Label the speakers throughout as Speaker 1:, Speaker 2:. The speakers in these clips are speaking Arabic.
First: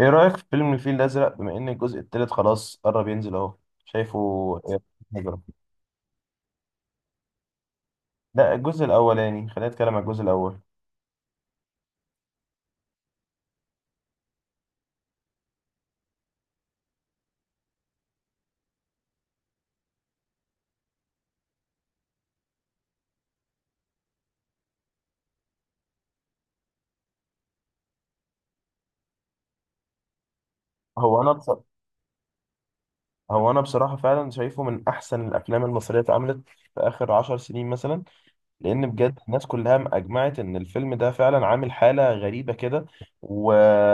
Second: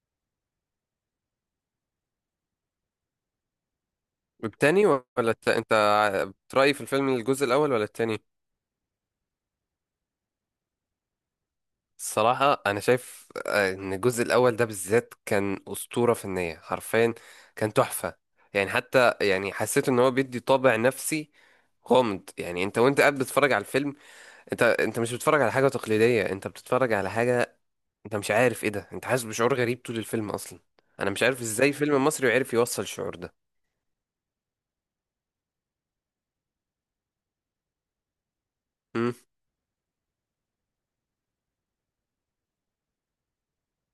Speaker 1: ايه رأيك في فيلم الفيل الأزرق؟ بما ان الجزء التالت خلاص قرب ينزل اهو. شايفه إيه؟
Speaker 2: التاني ولا
Speaker 1: هجرة.
Speaker 2: انت بترأي في الفيلم الجزء الاول ولا التاني؟
Speaker 1: لا، الجزء الاولاني، خلينا نتكلم عن الجزء الاول.
Speaker 2: الصراحة أنا شايف إن الجزء الأول ده بالذات كان أسطورة فنية حرفيا. كان تحفة. يعني حتى يعني حسيت إن هو بيدي طابع نفسي غامض. يعني أنت وأنت قاعد بتتفرج على الفيلم. أنت مش بتتفرج على حاجة تقليدية، أنت بتتفرج على حاجة. أنت مش عارف إيه ده، أنت حاسس بشعور غريب طول الفيلم أصلا. أنا
Speaker 1: هو
Speaker 2: مش
Speaker 1: انا
Speaker 2: عارف
Speaker 1: بص...
Speaker 2: إزاي فيلم مصري عرف يوصل الشعور ده.
Speaker 1: هو انا بصراحة فعلا شايفه من احسن الافلام المصرية اتعملت في اخر 10 سنين مثلا. لان
Speaker 2: امم.
Speaker 1: بجد الناس كلها اجمعت ان الفيلم ده فعلا عامل حاله غريبه كده. و...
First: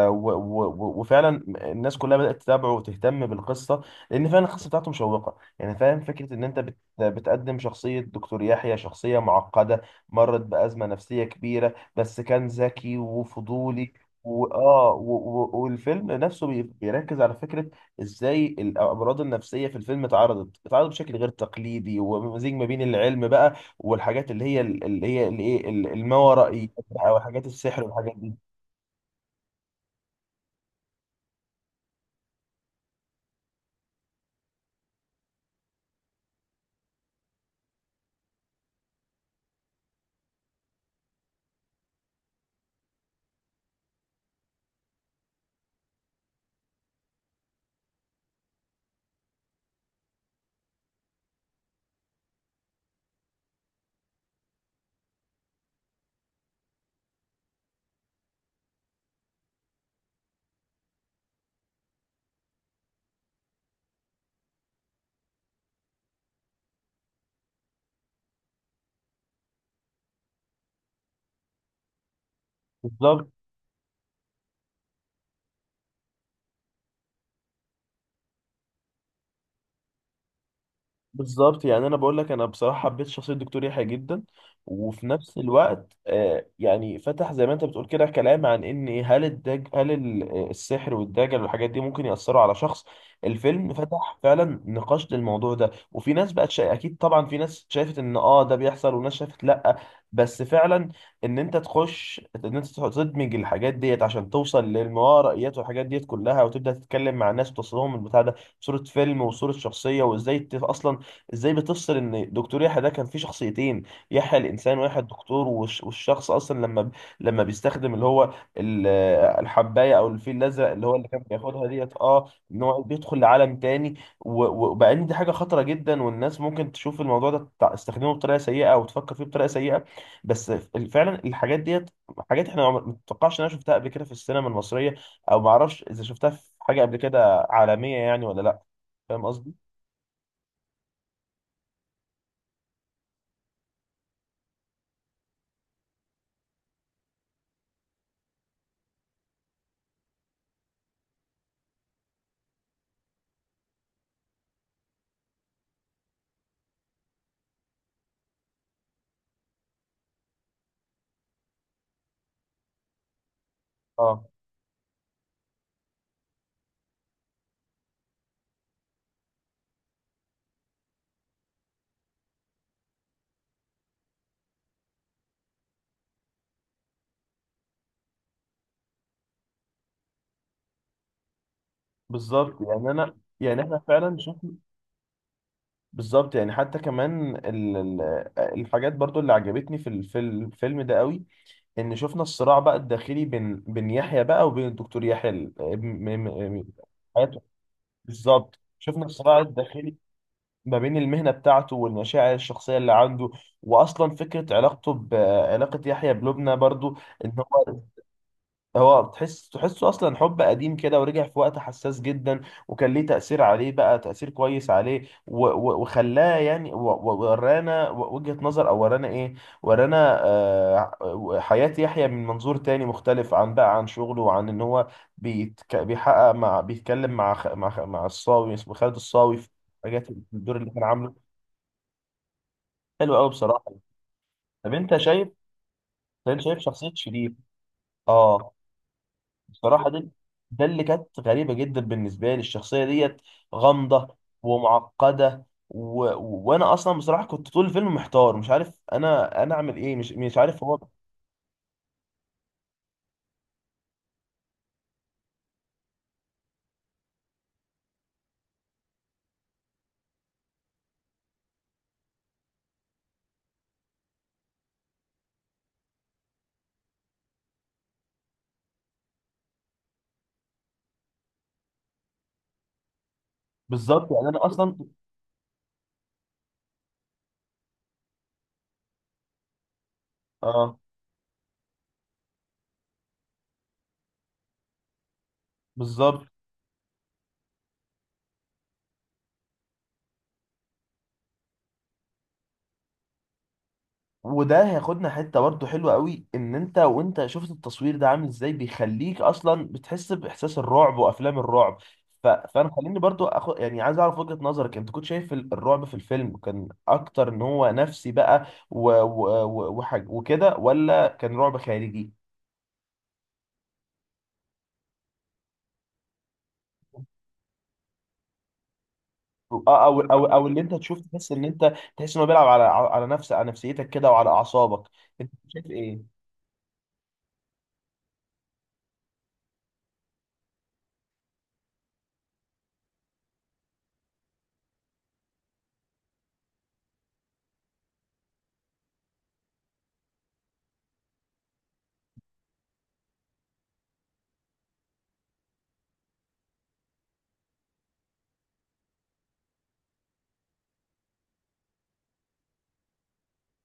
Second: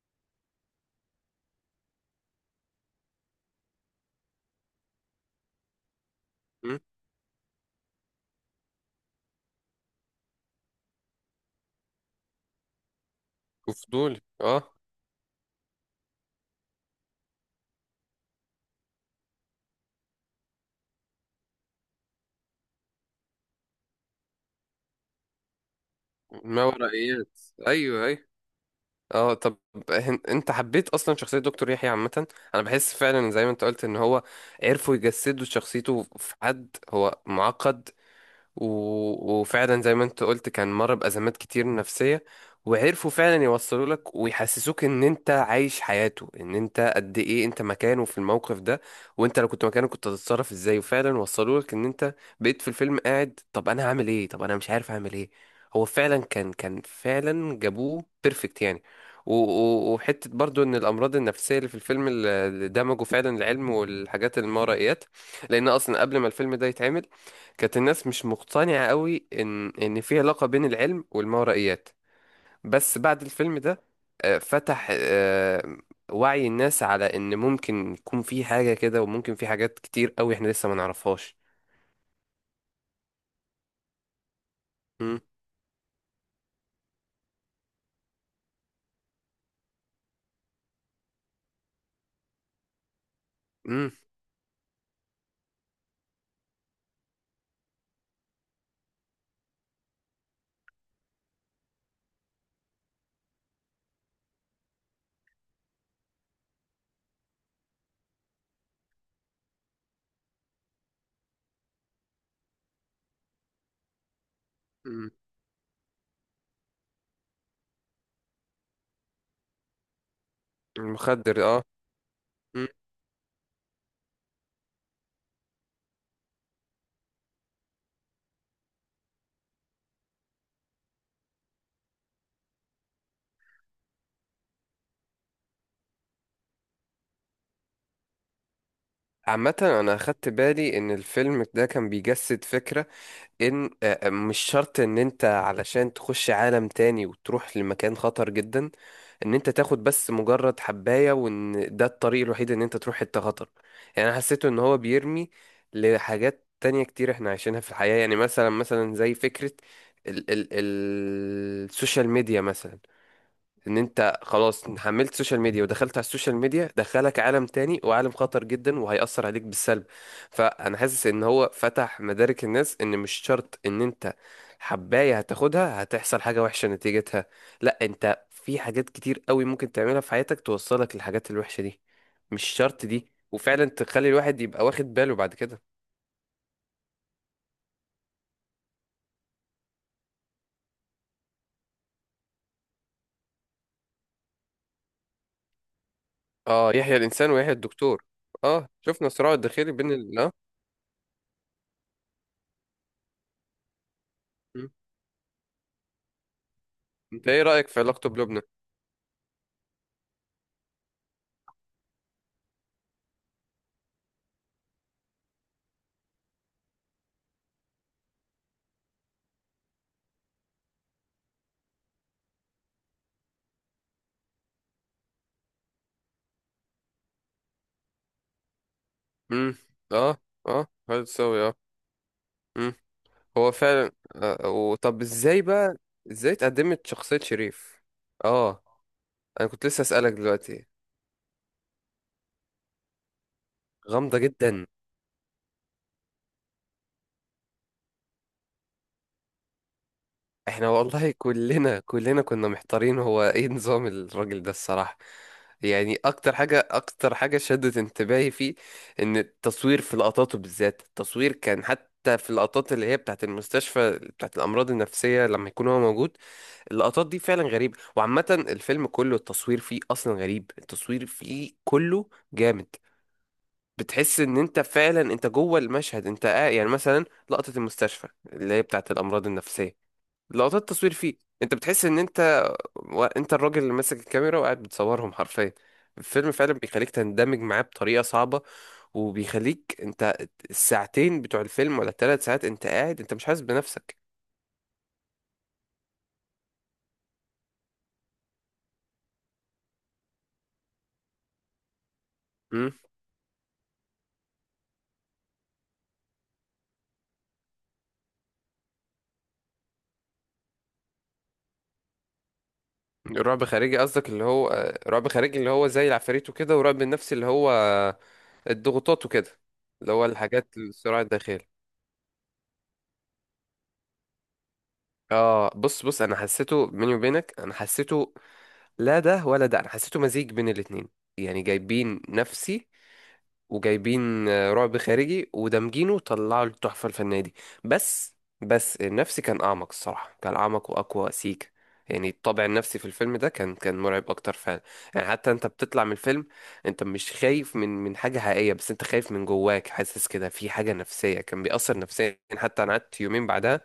Speaker 1: وفعلا الناس كلها بدات تتابعه وتهتم بالقصه، لان فعلا القصه بتاعته مشوقه. يعني فاهم فكره ان انت بتقدم شخصيه دكتور يحيى، شخصيه معقده مرت بازمه نفسيه كبيره، بس كان ذكي وفضولي.
Speaker 2: وفضولي، اه.
Speaker 1: والفيلم نفسه بيركز على فكرة ازاي الأمراض النفسية في الفيلم اتعرضت بشكل غير تقليدي، ومزيج ما بين العلم بقى والحاجات اللي هي الما
Speaker 2: ما
Speaker 1: ورائيات، او
Speaker 2: ورائيات.
Speaker 1: حاجات السحر
Speaker 2: ايوه،
Speaker 1: والحاجات
Speaker 2: ايوه.
Speaker 1: دي.
Speaker 2: اه، طب. انت حبيت اصلا شخصية دكتور يحيى عامة؟ انا بحس فعلا زي ما انت قلت ان هو عرفوا يجسدوا شخصيته في حد هو معقد. وفعلا زي ما انت قلت كان مر بأزمات كتير نفسية. وعرفوا فعلا يوصلوا لك ويحسسوك ان انت عايش حياته، ان انت قد ايه انت مكانه في الموقف ده. وانت لو كنت مكانه كنت هتتصرف ازاي، وفعلا وصلوا لك ان انت بقيت في الفيلم قاعد، طب انا هعمل ايه، طب انا مش عارف اعمل ايه. هو فعلا كان فعلا جابوه بيرفكت يعني. وحتة برضو ان الامراض النفسية اللي في الفيلم اللي دمجوا فعلا العلم والحاجات المورائيات. لان اصلا قبل ما الفيلم ده يتعمل كانت الناس مش مقتنعة قوي إن في علاقة بين العلم والماورائيات. بس بعد
Speaker 1: بالظبط
Speaker 2: الفيلم ده فتح وعي الناس على إن ممكن يكون في حاجة كده، وممكن في حاجات كتير قوي إحنا لسه ما نعرفهاش.
Speaker 1: بالظبط يعني انا بقول لك، انا بصراحه حبيت شخصيه الدكتور يحيى جدا، وفي
Speaker 2: مم.
Speaker 1: نفس الوقت يعني فتح زي ما انت بتقول كده كلام عن ان هل الدج هل ال- آه، السحر والدجل والحاجات دي ممكن ياثروا على شخص. الفيلم
Speaker 2: مم.
Speaker 1: فتح فعلا نقاش للموضوع ده، وفي ناس اكيد طبعا في ناس شافت ان ده بيحصل، وناس شافت لا. بس فعلا ان انت تخش، ان انت تدمج الحاجات ديت عشان توصل للموارائيات والحاجات ديت كلها، وتبدا تتكلم مع الناس وتوصلهم البتاع ده صورة فيلم وصورة شخصية. وازاي اصلا ازاي بتفصل ان دكتور يحيى ده كان فيه شخصيتين، يحيى الانسان ويحيى
Speaker 2: مم.
Speaker 1: الدكتور، والشخص اصلا لما بيستخدم اللي هو ال- الحبايه او الفيل الازرق اللي هو اللي كان
Speaker 2: المخدر، آه.
Speaker 1: بياخدها ديت، ان
Speaker 2: مم.
Speaker 1: هو بيدخل لعالم تاني. وبقى ان دي حاجه خطره جدا، والناس ممكن تشوف الموضوع ده تستخدمه بطريقه سيئه او تفكر فيه بطريقه سيئه. بس فعلا الحاجات ديت حاجات احنا ما تتوقعش ان انا شفتها قبل كده في السينما المصريه، او ما اعرفش اذا شفتها في حاجه قبل كده عالميه، يعني ولا لا. فاهم
Speaker 2: عامة
Speaker 1: قصدي؟
Speaker 2: أنا أخدت بالي إن الفيلم ده كان بيجسد فكرة إن مش شرط إن أنت علشان تخش عالم تاني وتروح لمكان خطر جدا. ان انت تاخد بس مجرد حباية، وان ده الطريق الوحيد ان انت تروح حتة خطر. يعني انا حسيته ان هو بيرمي لحاجات تانية كتير احنا عايشينها في الحياة. يعني مثلا زي فكرة ال السوشيال ميديا مثلا. ان انت
Speaker 1: اه.
Speaker 2: خلاص حملت سوشيال ميديا ودخلت على السوشيال ميديا، دخلك عالم تاني، وعالم خطر جدا وهيأثر عليك بالسلب. فانا حاسس ان هو فتح مدارك الناس ان مش شرط ان انت حباية هتاخدها هتحصل حاجة وحشة نتيجتها. لا، انت في حاجات كتير قوي ممكن تعملها في حياتك توصلك للحاجات الوحشة دي. مش
Speaker 1: بالظبط،
Speaker 2: شرط
Speaker 1: يعني
Speaker 2: دي،
Speaker 1: انا، يعني
Speaker 2: وفعلا
Speaker 1: احنا
Speaker 2: تخلي
Speaker 1: فعلا
Speaker 2: الواحد
Speaker 1: شفنا.
Speaker 2: يبقى واخد باله بعد كده.
Speaker 1: بالظبط يعني حتى كمان الحاجات برضو اللي عجبتني في الفيلم ده قوي، ان شفنا الصراع بقى الداخلي بين يحيى بقى وبين الدكتور يحيى،
Speaker 2: اه، يحيى الانسان
Speaker 1: حياته.
Speaker 2: ويحيى الدكتور.
Speaker 1: بالظبط،
Speaker 2: اه،
Speaker 1: شفنا
Speaker 2: شفنا صراع
Speaker 1: الصراع
Speaker 2: الداخلي بين
Speaker 1: الداخلي
Speaker 2: ال اه
Speaker 1: ما بين المهنة بتاعته والمشاعر الشخصية اللي عنده، واصلا فكرة
Speaker 2: م.
Speaker 1: علاقته، بعلاقة يحيى بلبنى برضو.
Speaker 2: انت
Speaker 1: ان
Speaker 2: ايه رأيك
Speaker 1: هو
Speaker 2: في علاقته بلبنى؟
Speaker 1: هو تحسه اصلا حب قديم كده، ورجع في وقت حساس جدا، وكان ليه تأثير عليه بقى، تأثير كويس عليه، وخلاه يعني ورانا وجهة نظر، او ورانا ورانا حياة يحيى من منظور تاني مختلف، عن بقى عن شغله، وعن ان هو بيتك بيحقق، مع بيتكلم مع الصاوي، اسمه خالد الصاوي، في
Speaker 2: امم.
Speaker 1: حاجات
Speaker 2: اه،
Speaker 1: الدور
Speaker 2: اه.
Speaker 1: اللي كان عامله.
Speaker 2: هتساوي، اه. امم.
Speaker 1: حلو قوي
Speaker 2: هو
Speaker 1: بصراحة.
Speaker 2: فعلا
Speaker 1: طب انت
Speaker 2: وطب
Speaker 1: شايف
Speaker 2: ازاي بقى؟ ازاي
Speaker 1: انت شايف
Speaker 2: اتقدمت
Speaker 1: شخصية
Speaker 2: شخصية
Speaker 1: شريف.
Speaker 2: شريف؟
Speaker 1: اه.
Speaker 2: اه. انا كنت لسه
Speaker 1: بصراحة، ده
Speaker 2: اسألك
Speaker 1: ده
Speaker 2: دلوقتي.
Speaker 1: اللي كانت غريبة جدا بالنسبة لي، الشخصية ديت غامضة
Speaker 2: غامضة جدا.
Speaker 1: ومعقدة، وانا اصلا بصراحة كنت طول الفيلم محتار، مش عارف انا اعمل ايه، مش عارف
Speaker 2: احنا
Speaker 1: هو.
Speaker 2: والله كلنا كنا محتارين، هو ايه نظام الراجل ده الصراحة. يعني اكتر حاجة شدت انتباهي فيه. ان التصوير في لقطاته بالذات التصوير كان حتى في اللقطات اللي هي بتاعت المستشفى، بتاعت الامراض النفسية، لما يكون هو موجود. اللقطات دي فعلا غريبة، وعامة الفيلم كله التصوير فيه أصلا غريب، التصوير فيه كله جامد.
Speaker 1: بالظبط،
Speaker 2: بتحس
Speaker 1: يعني
Speaker 2: إن
Speaker 1: انا
Speaker 2: أنت
Speaker 1: اصلا.
Speaker 2: فعلا أنت جوه المشهد، أنت قاعد يعني مثلا. لقطة المستشفى اللي هي بتاعة الأمراض النفسية، لقطات
Speaker 1: اه.
Speaker 2: التصوير فيه. أنت بتحس إن أنت أنت الراجل اللي ماسك الكاميرا وقاعد بتصورهم حرفيا.
Speaker 1: بالظبط،
Speaker 2: الفيلم فعلا بيخليك تندمج معاه بطريقة صعبة. وبيخليك أنت الساعتين بتوع الفيلم ولا الثلاث ساعات أنت قاعد أنت مش حاسس بنفسك.
Speaker 1: وده هياخدنا حته برضه حلوه قوي، ان انت وانت شفت التصوير ده عامل ازاي بيخليك اصلا بتحس باحساس الرعب وافلام الرعب. فانا
Speaker 2: امم؟
Speaker 1: خليني برضه اخد، يعني عايز اعرف وجهه نظرك، انت كنت شايف الرعب في الفيلم كان اكتر ان هو نفسي بقى وكده، ولا كان رعب خارجي؟
Speaker 2: رعب خارجي قصدك اللي هو رعب خارجي اللي هو زي العفاريت وكده، ورعب النفسي اللي هو الضغوطات وكده.
Speaker 1: او
Speaker 2: اللي
Speaker 1: او
Speaker 2: هو
Speaker 1: او او
Speaker 2: الحاجات،
Speaker 1: اللي انت تشوف،
Speaker 2: الصراع
Speaker 1: تحس ان
Speaker 2: الداخلي.
Speaker 1: انت تحس انه بيلعب على نفسيتك كده، وعلى اعصابك. انت
Speaker 2: اه،
Speaker 1: شايف
Speaker 2: بص بص،
Speaker 1: ايه؟
Speaker 2: انا حسيته بيني وبينك انا حسيته. لا ده ولا ده، انا حسيته مزيج بين الاتنين. يعني جايبين نفسي وجايبين رعب خارجي، ودمجينه طلعوا التحفة الفنية دي. بس بس النفسي كان أعمق الصراحة، كان أعمق وأقوى سيكا. يعني الطابع النفسي في الفيلم ده كان مرعب أكتر فعلا. يعني حتى أنت بتطلع من الفيلم أنت مش خايف من حاجة حقيقية، بس أنت خايف من جواك حاسس كده في حاجة نفسية كان بيأثر نفسيا، حتى أنا قعدت يومين بعدها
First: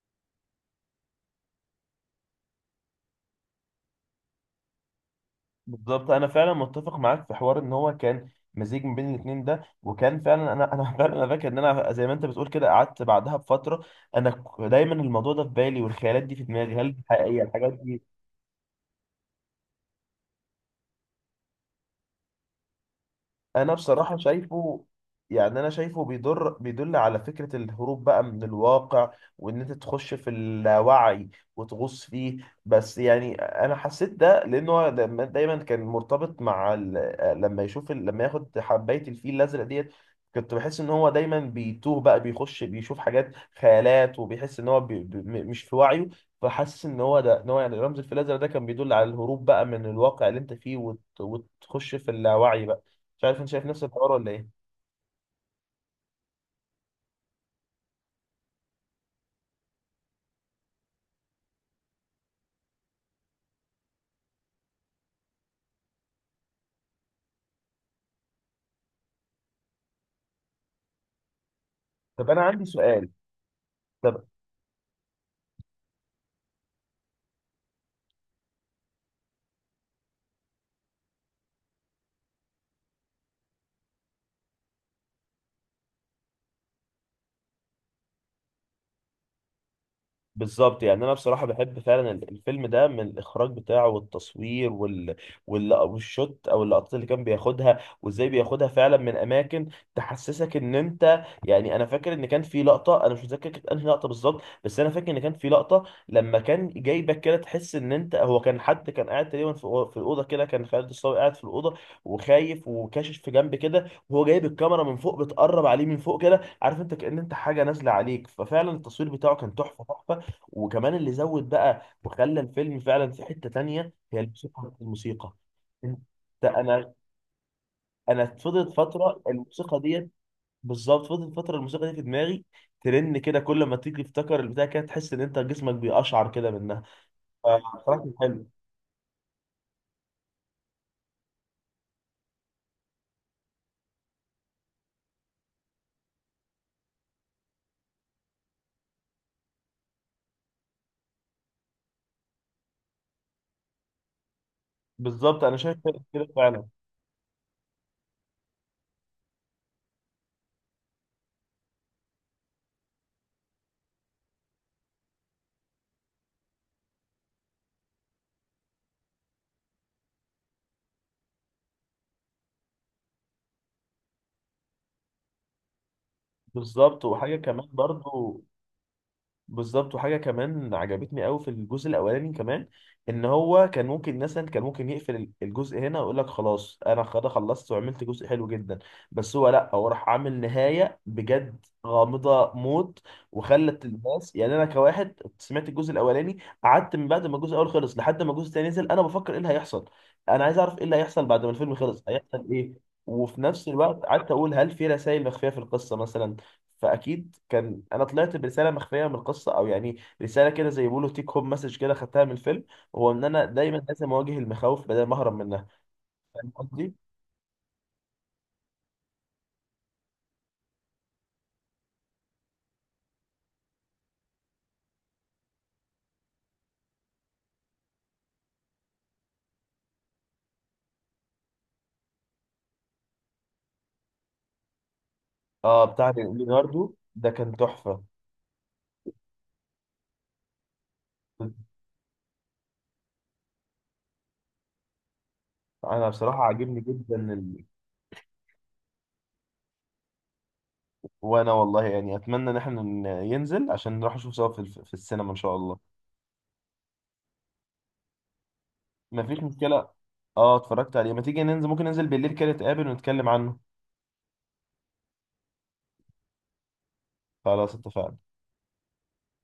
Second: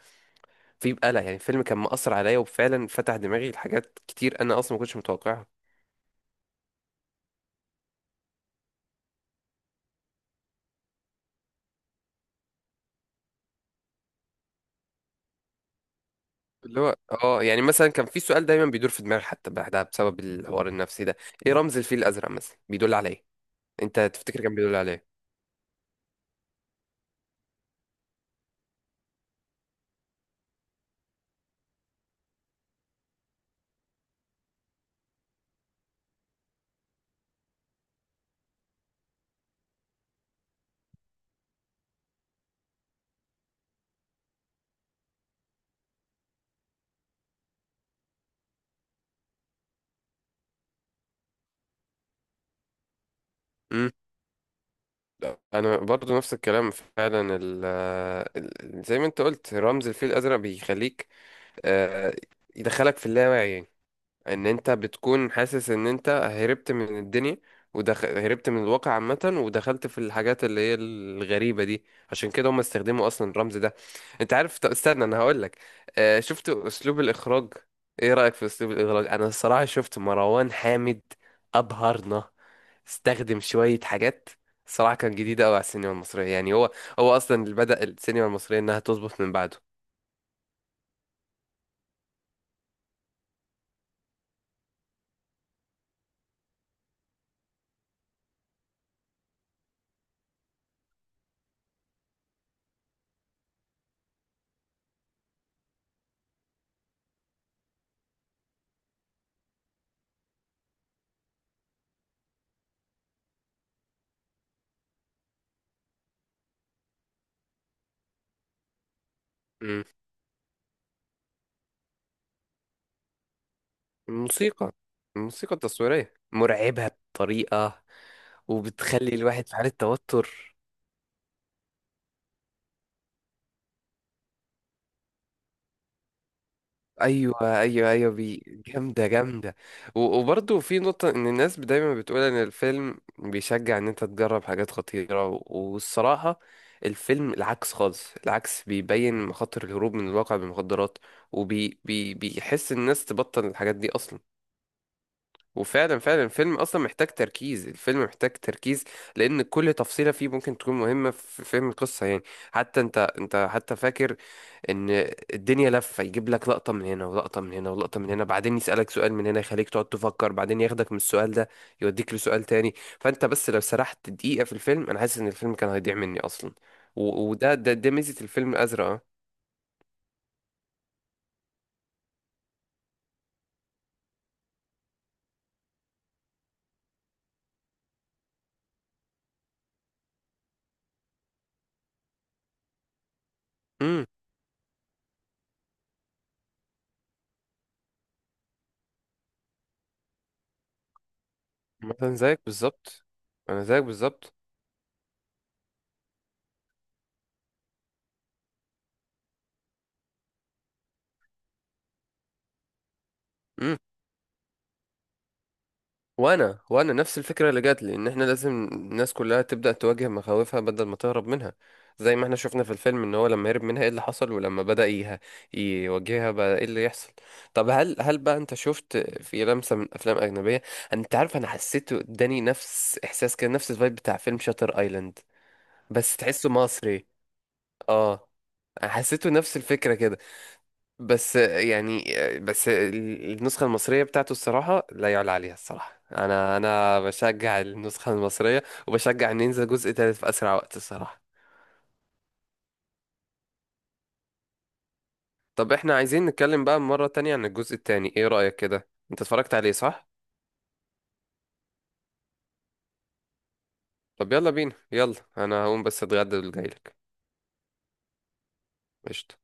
Speaker 2: في بقلق. يعني الفيلم كان مأثر عليا، وفعلا فتح دماغي لحاجات كتير أنا أصلا ما كنتش متوقعها.
Speaker 1: بالظبط، انا فعلا متفق معاك في حوار ان هو كان مزيج من بين الاثنين ده، وكان فعلا انا فعلا انا فاكر ان انا زي ما انت بتقول كده قعدت بعدها بفتره، انا دايما الموضوع ده في بالي، والخيالات دي في دماغي،
Speaker 2: اللي
Speaker 1: هل
Speaker 2: هو
Speaker 1: دي حقيقيه
Speaker 2: اه يعني
Speaker 1: الحاجات
Speaker 2: مثلا
Speaker 1: دي؟
Speaker 2: كان في سؤال دايما بيدور في دماغي حتى بعدها بسبب الحوار النفسي ده. ايه رمز الفيل الازرق مثلا بيدل على ايه؟
Speaker 1: انا
Speaker 2: انت
Speaker 1: بصراحه
Speaker 2: تفتكر كان بيدل
Speaker 1: شايفه،
Speaker 2: على ايه؟
Speaker 1: يعني انا شايفه بيدل على فكره الهروب بقى من الواقع، وان انت تخش في اللاوعي وتغوص فيه. بس يعني انا حسيت ده لانه هو دايما كان مرتبط مع ال... لما يشوف ال... لما ياخد حبايه الفيل الازرق ديت، كنت بحس ان هو دايما بيتوه بقى، بيخش بيشوف حاجات، خيالات، وبيحس ان هو مش في وعيه. فحاسس ان هو ده ان هو يعني رمز الفيل الازرق ده كان بيدل على الهروب بقى من الواقع اللي انت فيه، وتخش في اللاوعي بقى. مش عارف انت شايف نفس
Speaker 2: امم.
Speaker 1: الحوار ولا ايه.
Speaker 2: انا برضو نفس الكلام فعلا زي ما انت قلت رمز الفيل الازرق بيخليك آه، يدخلك في اللاوعي يعني. ان انت بتكون حاسس ان انت هربت من الدنيا، هربت من الواقع عامة ودخلت في الحاجات اللي هي الغريبة دي.
Speaker 1: طب
Speaker 2: عشان
Speaker 1: انا
Speaker 2: كده هم
Speaker 1: عندي
Speaker 2: استخدموا
Speaker 1: سؤال.
Speaker 2: اصلا الرمز ده.
Speaker 1: طب.
Speaker 2: انت عارف، طب استنى انا هقول لك. شفت اسلوب الاخراج؟ ايه رأيك في اسلوب الاخراج؟ انا الصراحة شفت مروان حامد ابهرنا. استخدم شوية حاجات الصراحة كان جديدة قوي على السينما المصرية، يعني هو اصلا اللي بدأ السينما المصرية انها تظبط من بعده.
Speaker 1: بالظبط، يعني انا بصراحه بحب فعلا الفيلم ده، من الاخراج بتاعه والتصوير، والشوت او اللقطات اللي كان بياخدها، وازاي بياخدها فعلا من اماكن تحسسك ان انت، يعني انا فاكر ان كان في لقطه، انا مش متذكر كانت انهي لقطه بالظبط، بس انا فاكر ان كان في لقطه لما كان جايبك كده تحس ان انت، هو كان حد كان قاعد تقريبا في الاوضه كده، كان خالد الصاوي قاعد في الاوضه وخايف وكاشف في جنب كده، وهو جايب الكاميرا من فوق، بتقرب عليه من فوق كده، عارف، انت كأن انت حاجه نازله عليك. ففعلا التصوير بتاعه كان تحفه
Speaker 2: مم.
Speaker 1: تحفه. وكمان اللي زود بقى وخلى الفيلم فعلا في حتة تانية، هي الموسيقى
Speaker 2: الموسيقى
Speaker 1: الموسيقى.
Speaker 2: الموسيقى
Speaker 1: انت
Speaker 2: التصويرية مرعبة
Speaker 1: انا
Speaker 2: بطريقة.
Speaker 1: انا فضلت
Speaker 2: وبتخلي
Speaker 1: فترة
Speaker 2: الواحد في حالة
Speaker 1: الموسيقى ديت،
Speaker 2: توتر.
Speaker 1: بالظبط فضلت فترة الموسيقى دي في دماغي، ترن كده، كل ما تيجي تفتكر البتاع كده، تحس ان انت جسمك بيقشعر كده منها.
Speaker 2: ايوه، ايوه،
Speaker 1: فبصراحة
Speaker 2: ايوه،
Speaker 1: كان حلو.
Speaker 2: جامده جامده. وبرضه في نقطه ان الناس دايما بتقول ان الفيلم بيشجع ان انت تجرب حاجات خطيره، والصراحه الفيلم العكس خالص، العكس بيبين مخاطر الهروب من الواقع بالمخدرات. وبي بي بيحس الناس تبطل الحاجات دي اصلا.
Speaker 1: بالظبط انا شايف
Speaker 2: وفعلا
Speaker 1: كده
Speaker 2: فعلا الفيلم
Speaker 1: فعلا.
Speaker 2: اصلا محتاج تركيز، الفيلم محتاج تركيز. لان كل تفصيله فيه ممكن تكون مهمه في فهم القصه يعني. حتى انت حتى فاكر ان الدنيا لفه يجيب لك لقطه من هنا ولقطه من هنا ولقطه من هنا، بعدين يسالك سؤال من هنا يخليك تقعد تفكر، بعدين ياخدك من السؤال ده يوديك لسؤال تاني. فانت بس لو سرحت دقيقه في الفيلم انا حاسس ان الفيلم كان هيضيع مني اصلا.
Speaker 1: بالظبط
Speaker 2: و-
Speaker 1: وحاجة
Speaker 2: وده
Speaker 1: كمان
Speaker 2: ده ده ميزه
Speaker 1: برضو
Speaker 2: الفيلم الازرق، اه.
Speaker 1: بالظبط وحاجه كمان عجبتني قوي في الجزء الاولاني كمان، ان هو كان ممكن مثلا، كان ممكن يقفل الجزء هنا ويقول لك خلاص، انا خلاص خلصت وعملت جزء حلو جدا، بس هو لا، هو راح عامل نهايه بجد غامضه موت، وخلت
Speaker 2: امم.
Speaker 1: الناس، يعني انا كواحد سمعت الجزء الاولاني، قعدت من بعد ما الجزء الاول خلص لحد ما الجزء الثاني نزل، انا بفكر ايه اللي هيحصل، انا عايز اعرف ايه اللي هيحصل، بعد ما الفيلم خلص
Speaker 2: مثلا زيك
Speaker 1: هيحصل ايه؟
Speaker 2: بالظبط.
Speaker 1: وفي
Speaker 2: انا
Speaker 1: نفس
Speaker 2: زيك
Speaker 1: الوقت قعدت
Speaker 2: بالظبط.
Speaker 1: اقول، هل في رسائل مخفيه في القصه مثلا؟ فاكيد كان، انا طلعت برساله مخفيه من القصه، او يعني رساله كده زي ما بيقولوا تيك هوم مسج كده خدتها من الفيلم، هو ان انا دايما
Speaker 2: مم.
Speaker 1: لازم اواجه المخاوف بدل ما اهرب منها. فاهم
Speaker 2: وانا
Speaker 1: قصدي؟
Speaker 2: نفس الفكره اللي جات لي ان احنا لازم الناس كلها تبدا تواجه مخاوفها بدل ما تهرب منها. زي ما احنا شفنا في الفيلم ان هو لما هرب منها ايه اللي حصل، ولما بدا يواجهها بقى ايه اللي يحصل. طب هل بقى انت شفت في لمسه من افلام اجنبيه؟ انت عارف انا حسيت اداني نفس احساس كده، نفس الفايب بتاع فيلم شاتر ايلاند.
Speaker 1: اه، بتاع
Speaker 2: بس تحسه
Speaker 1: ليوناردو
Speaker 2: مصري.
Speaker 1: ده كان تحفه.
Speaker 2: اه. أنا حسيته نفس الفكره كده. بس يعني، بس النسخة المصرية بتاعته الصراحة لا يعلى عليها الصراحة،
Speaker 1: انا بصراحه
Speaker 2: أنا
Speaker 1: عاجبني
Speaker 2: أنا
Speaker 1: جدا
Speaker 2: بشجع النسخة المصرية. وبشجع إن ينزل جزء تالت في أسرع وقت الصراحة.
Speaker 1: وانا والله يعني اتمنى ان احنا ينزل عشان نروح نشوف سوا في السينما ان شاء
Speaker 2: طب
Speaker 1: الله.
Speaker 2: إحنا عايزين نتكلم بقى مرة تانية عن الجزء التاني، إيه رأيك كده؟ أنت
Speaker 1: مفيش
Speaker 2: اتفرجت عليه
Speaker 1: مشكله.
Speaker 2: صح؟
Speaker 1: اه اتفرجت عليه. ما تيجي ننزل؟ ممكن ننزل بالليل كده نتقابل ونتكلم عنه.
Speaker 2: طب يلا بينا، يلا أنا هقوم بس أتغدى وجايلك.
Speaker 1: خلاص اتفقنا.
Speaker 2: قشطة.